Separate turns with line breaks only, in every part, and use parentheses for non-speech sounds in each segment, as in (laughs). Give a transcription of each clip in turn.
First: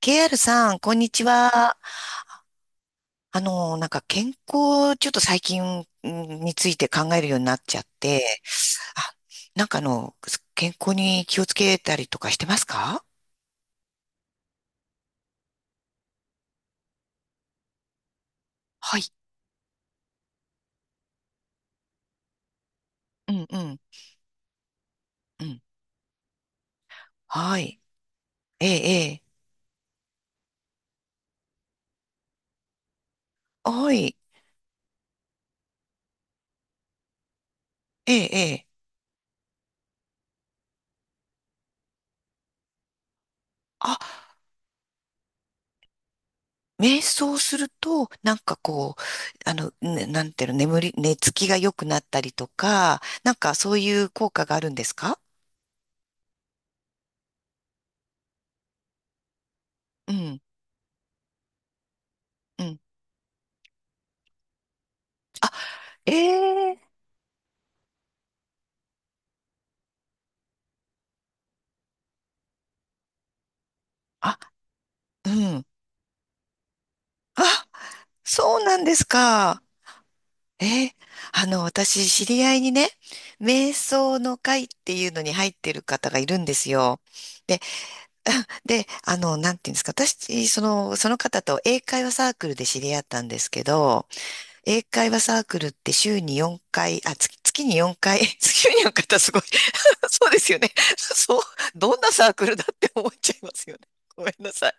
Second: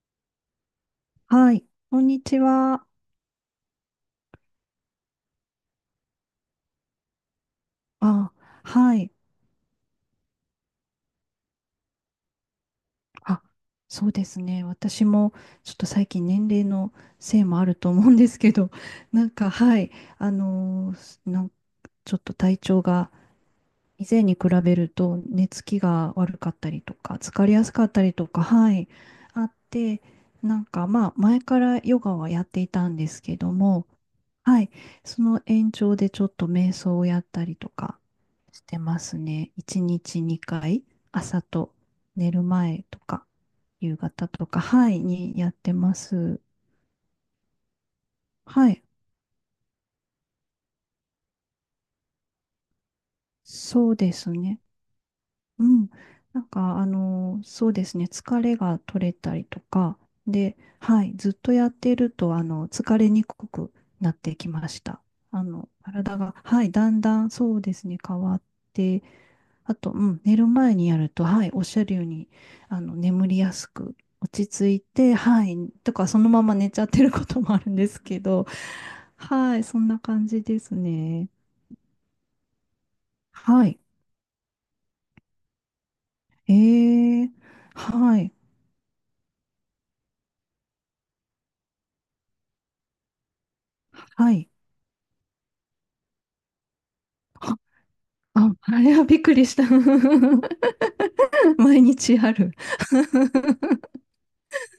KR さん、こんにち
はい、
は。
こんにちは。
なんか健康、ちょっと最近について考えるようになっちゃって、
あ、は
あ、
い。
なんかあの、健康に気をつけたりとかしてますか？
あ、そうですね。私もちょっと最近年齢のせいもあると思うんですけど、
はい。
(laughs) なんか、はい、あのーなんちょっと体調が
うん、うん、
以前に比べると
う
寝
ん。
つきが悪かったりとか、疲れ
は
やす
い。
かったりとか、
え
はい、
え、え
あって、なんかまあ前からヨガはやっていたんですけど
え。
も、
はい。
はい。その延長でちょっと瞑想をやったりとか
ええ、え
し
え。
てますね。1日2回、朝と寝る前とか、夕
あ、
方とか、はい、にやってます。
瞑想すると、なんか
はい。
こう、ねなんていうの、寝つきが良くなったりとか、なんかそうい
そう
う
で
効
す
果があ
ね。
るんですか？
うん。なんか、あの、そうですね、疲れが取れたりとか、
うん、
で、はい、ずっとやっていると、あ
う
の、
ん。
疲れにくくなってきました。あの、
え
体が、はい、
え。
だんだんそうですね、変わって、あと、うん、寝る前にやると、はい、おっしゃるように、あの、眠りやすく、
あ、
落ち着いて、
う
はい、
ん。
とか、そのまま寝ちゃってることもあ
あ、
るんですけど、
そうなんです
は
か。
い、そんな感じで
え
す
ー、
ね。
私、知り合いにね、
は
瞑
い。
想の会っていうのに入ってる方がいるん
え
ですよ。
ー、
で、
はい、
(laughs) で、なんていうんですか、私、その、その方と英会話サークルで知り合ったんですけど、
はい。
英会話サークルって週に4回、月に4回、(laughs)
あ、
週
あ
に4
れは
回っ
び
て
っ
す
く
ごい、
りした。
(laughs) そうですよね。(laughs) そう、
(laughs) 毎
どんな
日
サ
あ
ーク
る。
ルだって思っちゃいますよね。ごめんなさい。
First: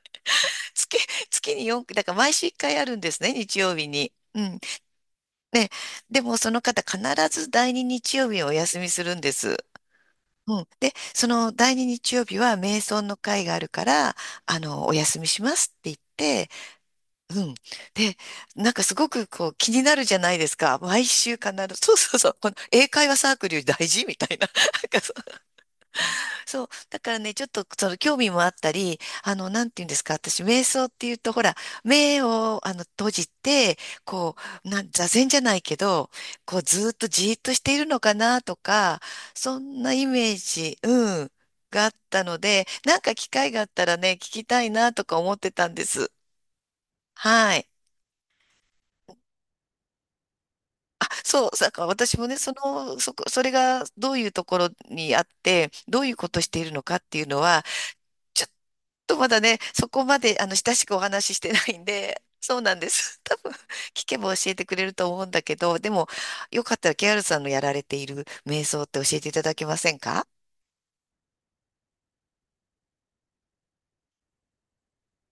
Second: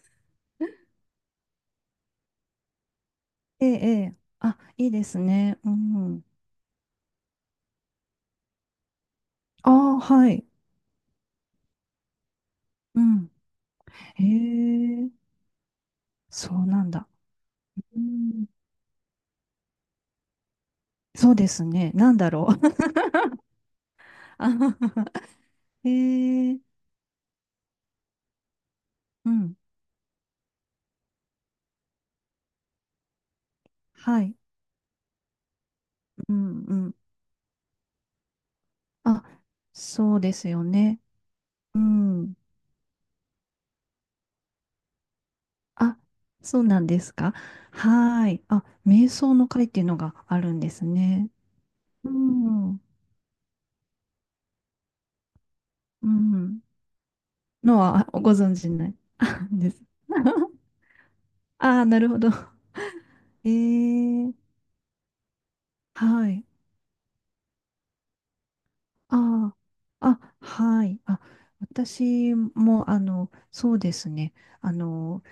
月、月に4回、だから毎週1回あるんですね、日
ええ、
曜日
え
に。
え。
う
あ、
ん。
いいですね。
ね、
う
で
ん。
もその方必ず第二日曜日をお休みするんです。
ああ、はい。
うん。で、その第二日曜日は瞑
う
想の
ん。
会があるから、
へ
お
え、
休みしますって言って、
そうなんだ。
うん。
う
で、
ん。
なんかすごくこう気になるじゃないですか。毎
そ
週
うで
必
す
ず、
ね。
そう
な
そ
ん
うそ
だ
う、
ろ
この
う。
英
(laughs)
会話サークルより大事みたいな。(laughs)
あは
なん
は
か
へえ、
そう。だからね、ちょっとその興味もあったり、
うん。
なんて言うんですか、私、瞑想っていうと、ほら、目を閉じて、
は
こ
い。
座禅じゃないけど、
う
こう、
ん、う
ずーっ
ん。
とじーっとしているのかなとか、
あ、
そんなイ
そう
メ
で
ー
すよ
ジ、
ね。
うん、
う
があった
ん。
ので、なんか機会があったらね、聞きたいなとか思ってたんで
あ、
す。
そうなんですか。
はい。
はーい。あ、瞑想の会っていうのがあるんです
あ、
ね。
そう、だから
う
私もね、
ん。
それがどういうところにあって、どう
う
いうことして
ん。
いるのかっていうのは、
のはご
ち
存知ない
とまだ
(laughs)
ね、
です。
そこまで
(laughs)
親しくお話ししてない
あ
ん
あ、なるほ
で、
ど。
そうなんです。(laughs) 多分、聞け
え
ば
え
教えてくれると思うんだけど、でも、
はい。
よかったら KR さんのやられている瞑想って教えていただ
あ
けません
あ、
か？
あ、はい。あ、私も、あの、そうですね。あの、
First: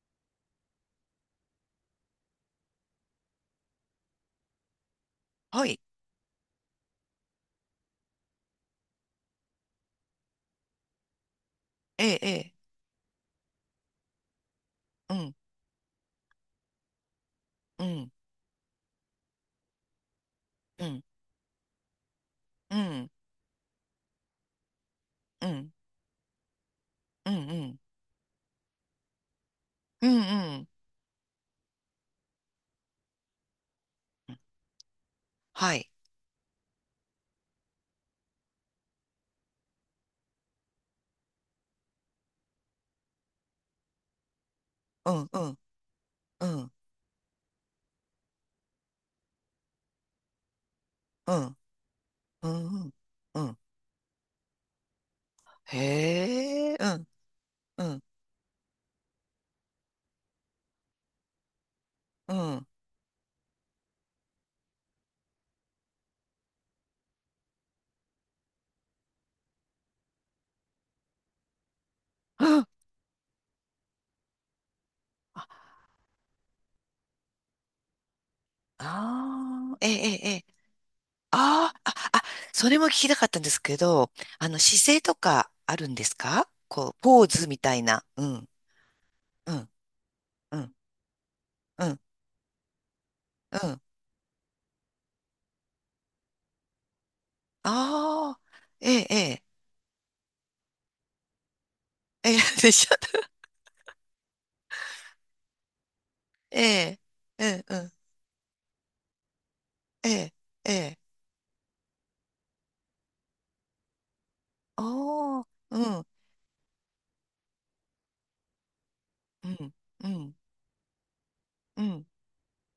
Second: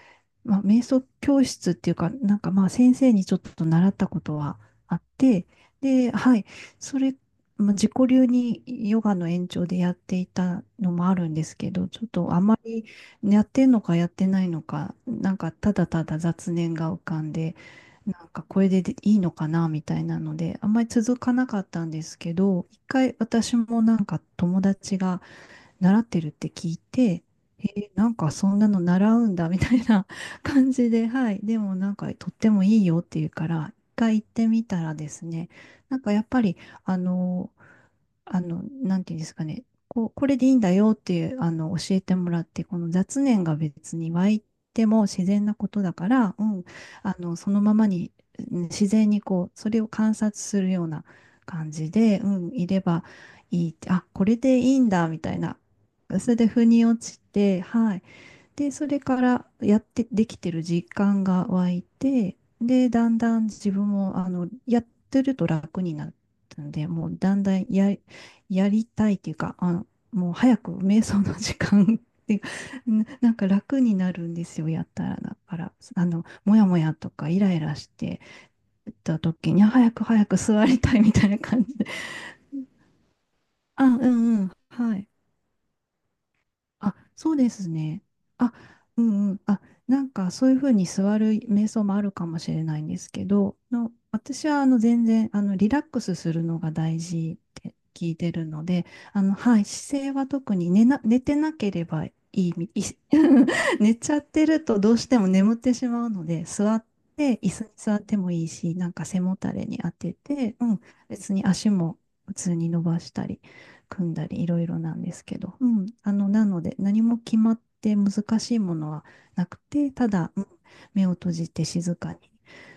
まあ、瞑想教室っていうか、なんかまあ先生にちょっと習ったことはあって、
はい。
で、はい、それ、まあ、自己流にヨガの延長でやっていたのもあるんですけど、ち
え
ょっ
え、え
とあま
え。
りやってんのかやってないのか、
う
な
ん、
んかただただ雑念が浮かんで、
うん、
なんかこれでいいのかなみたいなので、あんま
う
り
ん、
続かなかったんですけど、
う
一
ん、
回私もなんか友達が
うん、うん、
習ってるって聞いて、
う
え
ん、
ーなんかそんなの習うんだみたいな
う
(laughs)
ん、
感じで、はい。でもなんかとってもいいよっていうから、一回行っ
うん。
てみたらですね、
はい。
なんかやっぱり、あの、なんていうんですかね、こう、これでいいんだよっていう、あの、教えてもらって、この雑念が別に湧いても
う
自
ん、う
然な
ん、
ことだから、う
う
ん、
ん、
あの、そのままに、うん自然にこう、それを観察するような
うん、
感じで、う
う
ん、いれ
ん、うん。
ば
うん、
いいって、あ、これでいいんだ、みたいな、それで腑
へえ、う
に落
ん、
ちて、
う
は
ん、
い。で、それからやってできてる実感が湧い
う
て、
ん。
で、だんだん自分も、あの、やってると楽になったんで、もうだんだんや、やりたいっていうか、あの、もう早く瞑想の時間っていうか、
うん、
(laughs) んか楽になるんですよ、やったら。だ
あ
から、あの、もやもやとかイライラしてた時に、あ
あ、ー、え
早く
え、
早
え
く
え、
座りたいみたいな感
あ
じで、
あ、あ、あ、それも聞きたかったんですけ
あ、う
ど、
んうん、
姿
は
勢
い。
とかあるんですか？
あ、
こう、ポー
そう
ズ
で
み
す
たい
ね。
な。うん、
あ、うんうん。
う
あ、
ん、
なんかそうい
う
うふう
ん、
に座る瞑想
う
も
ん、
あるかもしれないんですけど、
うん。
の、私はあの全然あのリラックスするのが大事って聞いて
ああ、
るので、
ええ、え
あの、
え、
はい、姿勢は特に寝てなければい
ええ、
い
(laughs)
み、
で
い
しょ？
(laughs) 寝ちゃってるとどうしても眠ってしまうので、
え
座っ
え、
て、
え
椅子
え、
に
うん、
座ってもいいし、なんか背もたれに当
え
て
え、
て、う
え
ん、
え、
別に足も普通に伸ばしたり。組んだりいろいろなんですけ
あ
ど、う
あ、う
ん、
ん、
あの、なので何も決まって難しいものはな
う
く
ん、
て、
う
ただ、
ん、
うん、目を閉じて
う
静
ん、
かに、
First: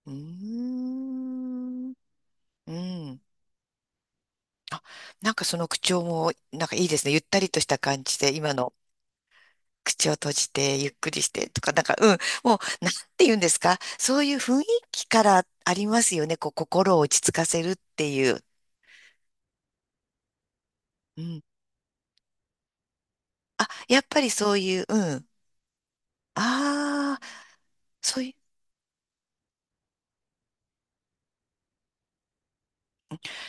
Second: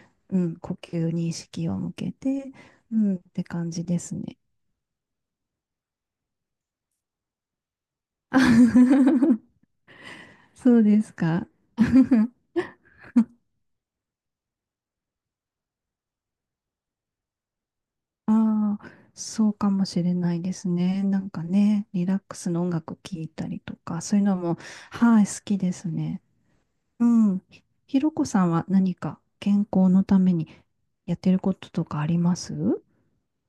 うー
うん、呼吸に意識を向
ん、
けて、
う
うん、っ
ん。
て感じですね。
あ、なんかその口調も、なんかいいですね。ゆったりとした感じで、今の。
(laughs)
口を閉じ
そ
て
う
ゆっ
で
く
す
りし
か。
てとか、なんか、うん、
(laughs)
もう、なんて言うんですか、そういう雰囲気からありますよね、こう、心を落ち着かせるっていう。
ああ、そうかもしれないですね。な
う
ん
ん、
かね、リラックスの音楽聴いたりと
や
か、
っ
そう
ぱ
いう
り
の
そ
も、
ういう、う
はい、
ん、
好きですね。う
ああ、
ん。ひひろ
そう
こ
いう、
さんは何か健康のためにやってることとかあります？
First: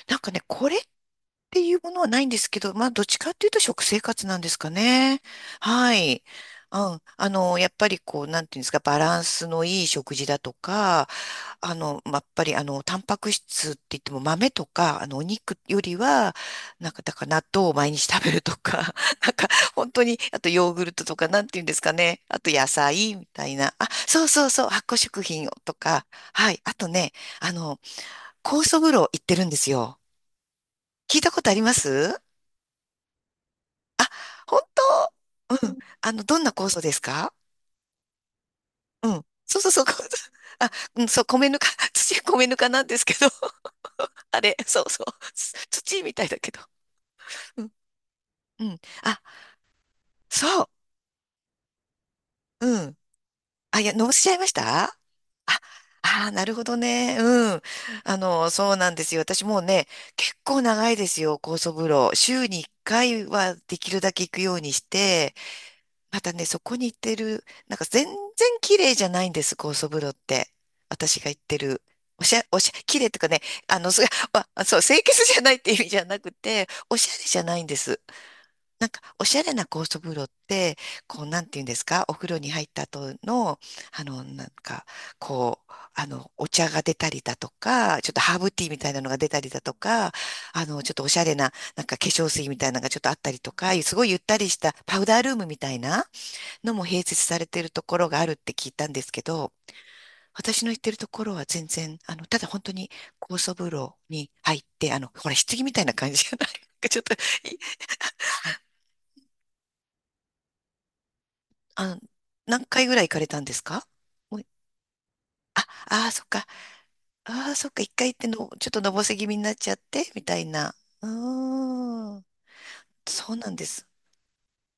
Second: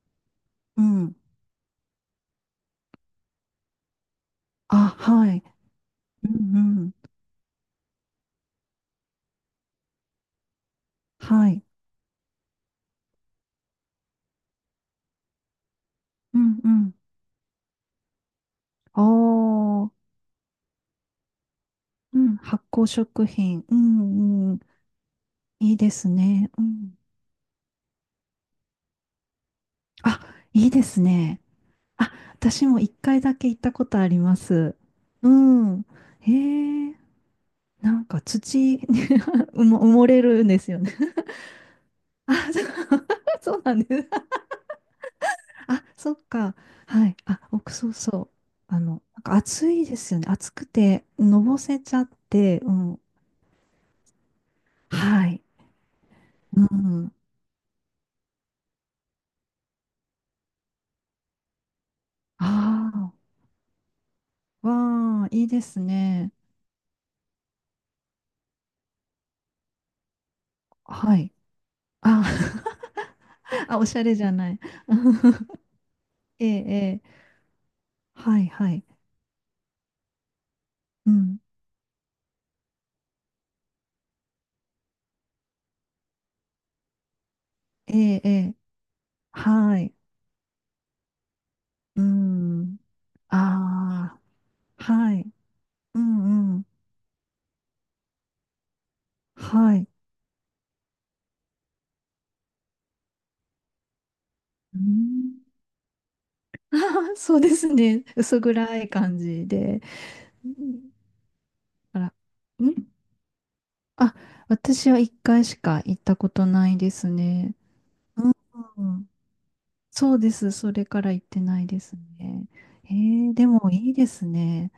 なんかね、これっ
うん。
ていうものはないんですけど、まあ、どっちかっていうと食生活なんですか
あ、
ね。
はい。
はい。
うんう
う
ん。
ん。やっぱりこう、なんていうんですか、バランスのいい食事だとか、
はい。
やっぱり、タンパク質って言っても豆とか、お肉よりは、
うんう
なん
ん。
か、だから納豆を毎日食べるとか、
あ
(laughs) なんか、
あ。
本当に、あとヨーグルトとか、なんていうんですか
う
ね。
ん。
あと
発
野
酵
菜み
食
たい
品。
な。
う
あ、そうそう
んうん。
そう、発酵食品をと
いいで
か、
すね。
はい。
う
あと
ん。
ね、あの、酵素風呂行ってるんですよ。
あ、いいです
聞いたこ
ね。
とありま
あ、
す？
私も一回だけ行ったことありま
本
す。う
当？うん。
ん。
あの、どんな酵素
へ
で
え。
すか？
なんか土に
うん。
(laughs)
そうそうそう。(laughs)
埋
酵
もれ
素、
るんです
あ、
よね。
米ぬか、(laughs) 米ぬかなんで
あ、
すけど。
そう (laughs) そうなんです。
(laughs) あれ、そうそう。(laughs)
あ、
土み
そっ
たいだけ
か。
ど。
はい。あ、
う
僕、
ん。
そうそう。
うん。
あの、な
あ、
んか暑いですよね。暑く
そ
て、のぼせちゃって、
う。
う
うん。
ん。
あ、いや、のぼせちゃいましたあ、
はい。
あー、なる
う
ほど
ん。
ね。うん。そうなんですよ。私もうね、結構長いですよ、酵素風呂。週に1
あ
回はできるだけ行くよう
あ、
にし
わあ、
て、
いいです
ま
ね。
たね、そこに行ってる、なんか全然綺麗じゃないんです、高層風呂って。
は
私が
い。
行ってる。
あ、
おしゃ、おしゃ、綺麗
(laughs)
とかね、
あ、
あ
お
の、
し
そ
ゃ
れ、
れじゃ
(laughs)
ない。
あ、そう、清潔じゃないって意味じゃなく
(laughs) ええ、
て、
え
お
え。
しゃれじゃないんです。
はい、はい。
なんか、おしゃれな高層風呂って、
う
こう、
ん。
なんていうんですか、お風呂に入った後の、あの、なんか、お茶が出たりだと
え
か、ちょっと
え、え
ハーブ
え。
ティーみたいなのが出たりだと
はい。
か、ちょっとおしゃれな、なんか
う
化粧水みたい
ん。
なのがちょっとあったりとか、すごいゆっ
あ
たりした
あ、
パウ
は
ダール
い。
ームみたい
う
な
ん、うん。
のも併設されているところがあるって聞いたんですけど、
はい。
私の行ってるところは全然、ただ本当に高層風呂に入っ
う
て、ほら、
ん。
棺みたいな感じじゃない？ (laughs) ちょっと
(laughs)
い、
そうですね。薄暗い感じで。うん
あ
あ
の、
ら、
何
ん
回ぐらい行かれたんですか？
あ、
もう、
私は一回しか行っ
ああ、
た
そっ
こ
か。
とないです
ああ、
ね。
そっか。一回行っての、ちょっと
う
のぼ
ん
せ気味になっちゃって、
そう
み
で
たい
す。そ
な。
れか
う
ら行ってないです
ーん。
ね。え
そ
ー、
う
で
なんで
も
す。
いいですね。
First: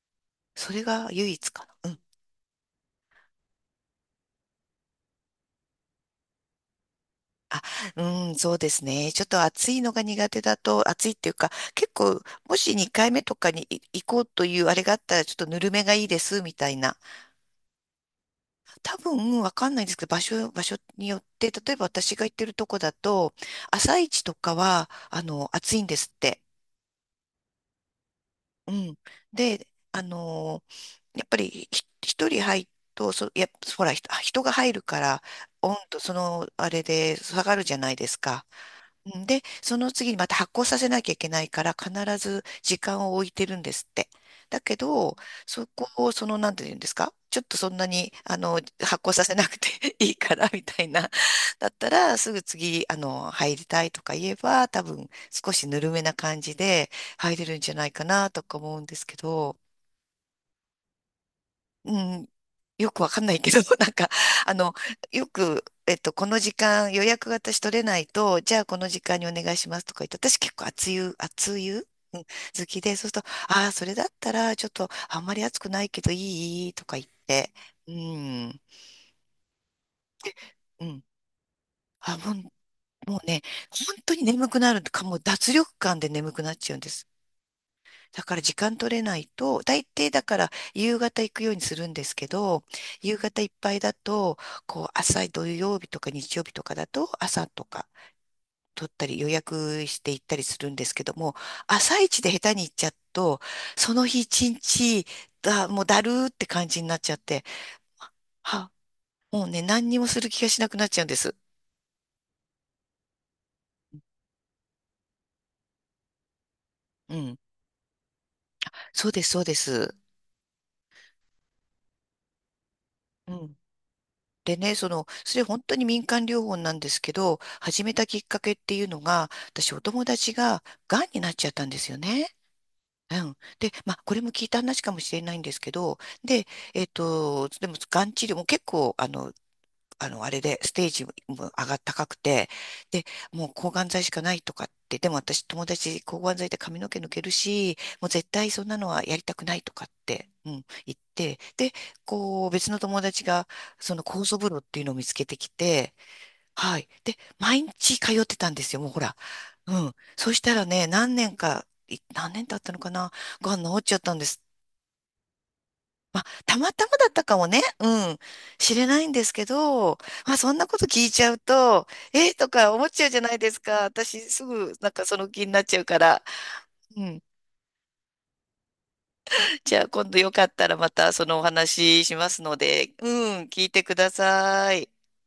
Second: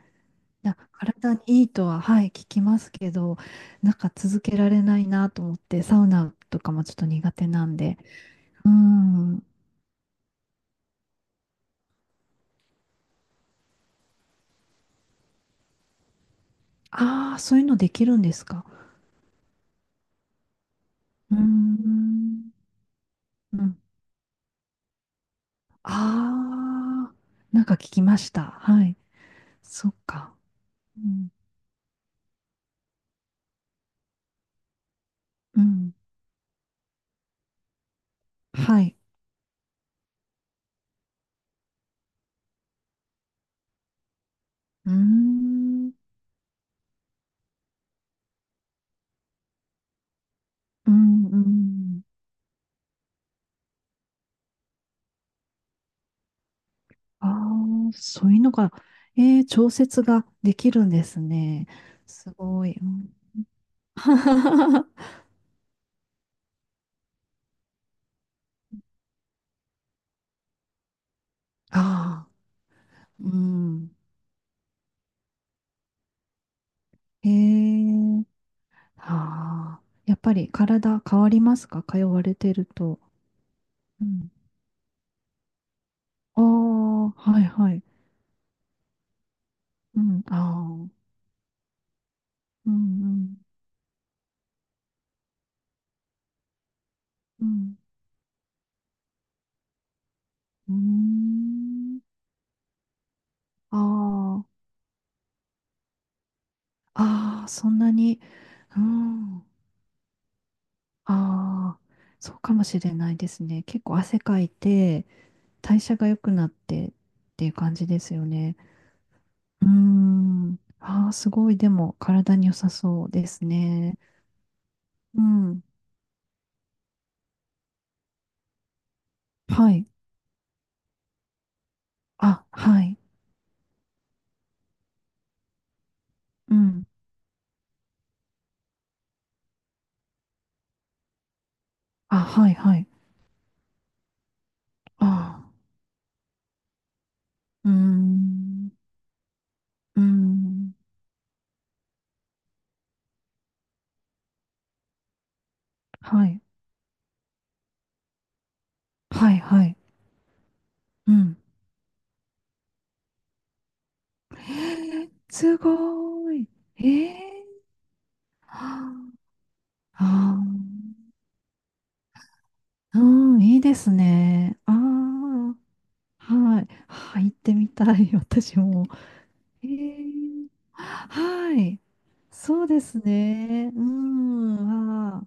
そ
な、
れが唯
体に
一
い
か
いと
な。
は、はい、聞きますけど、なんか続けられないなと思って、サウナとかもちょっと苦手
あ、
なんで。
うん、そうで
う
すね。ちょっと
ん。
暑いのが苦手だと、暑いっていうか、結構、もし2回目とかに行こうというあれがあったら、ちょっとぬるめがいいです、みたいな。
ああ、そういうのできるんですか。
多分、わかんないんですけど、場所によっ
うー
て、例えば私が行ってる
ん。
とこだと、
うん。
朝一とかは、暑いんですって。
ああ、なんか聞きました。
う
は
ん。
い。
で、
そっ
あ
か。
の、
う
やっ
ん
ぱり、一人入ると、やっぱ、ほら、人が入るから、
う
温
ん。
度、その、あれで下がるじゃないですか。
はい。
うんで、その次にまた発酵させなきゃいけないから、必ず時間を置いてるんですって。だけ
うー
ど、そこ
ん。
を、その、なんて言うんですか、ちょっとそんなに、発酵させなくて (laughs) いいから、みたい
う
な。
ん、う
だった
ん。
ら、すぐ次、あの、入りたいとか言えば、多分、少しぬるめな感じで
あ
入れるんじゃない
あ、
か
そ
な、
ういう
と
の
か
が、
思うんですけ
えー、
ど。
調節ができるんですね。
うん、
すごい。う
よくわ
ん
かんないけど、(laughs) なんか、あの、
(laughs)
よく、えっと、この時間予約が私取れないと、じゃあこの時間にお願いしますとか言って、私結構熱湯、うん、
ああ、
好きで、そうすると、
う
ああ、それ
ん。
だったら、ちょっと、あんまり熱くないけどいいとか言っ
へ
て、う
え。
ん、
ああ。やっぱり
う
体
ん。
変わりますか？通
あ、
わ
も
れてると。
う、もうね、本
う
当に
ん。
眠くなるとか、もう脱力感で眠
あ
くなっちゃうんです。
あ、はいはい。
だから時間取れないと、大
う
抵だ
ん。
から
あ
夕
あ。
方行くようにするんですけど、
うんう
夕
ん。
方いっぱいだと、こう朝土曜日とか日曜日とかだと
う
朝と
ん。
か取ったり予約して行ったりする
うー
んですけども、朝
ん。
一で下手に行っちゃうと、その日
あ
一日もうだるーって感じになっちゃっ
あ。
て、
ああ、そんなに。
は、
うん。
もうね、何にもする気がしなくなっちゃうんです。
ああ、そうかもしれないですね。結構汗かいて、代謝が良くなってっ
うん。
ていう感じですよね。
そうです、そうで
うー
す。
ん。ああ、すごい。でも、体に良さそうで
う
す
ん。
ね。
でね、
う
それ本
ん。
当に民間療法なんですけど、始めたきっかけっていうのが、
は
私お
い。
友達が癌になっちゃったんですよね。
あ、はい。
うん。で、まあ、これも聞いた話かもしれないんですけど、で、
う
え
ん。
っと、でも、がん治療も結構、あれで、ステージも高く
あ、
て、
はい、はい。
で、もう抗がん剤しかないとかって、
あ
でも私
あ。
友達抗がん剤で髪の毛抜ける
うー
し、もう絶対そん
ん。
なのはやりたくないとかっ
うー
て、うん、
ん。
言って、で、こう、別の友達が、その酵素風呂っていうのを見つけてきて、
はい。
はい。で、毎日通ってたんですよ、もうほら。
はい、は
う
い。
ん。そしたらね、
うん。
何年経ったのかな、がん治っちゃったんで
え
す。
ー、す
まあ、
ごい。
たま
え
たまだっ
ー、
たかもね。うん。
は
知れないんですけど、まあ、
ああ
そんなこと聞いちゃうと、えーとか思っ
ー。
ちゃうじゃな
う
い
ん、
で
い
す
いで
か。
す
私、す
ね。
ぐ、
あ
なんかその気に
あ。
なっちゃうから。
はい。
う
は
ん。
い、行ってみたい、(laughs) 私も。え
じゃあ、今度よか
ー、
ったらまたそのお
はい。
話ししますの
そうで
で、
す
うん、聞い
ね。う
てください。
ん。あ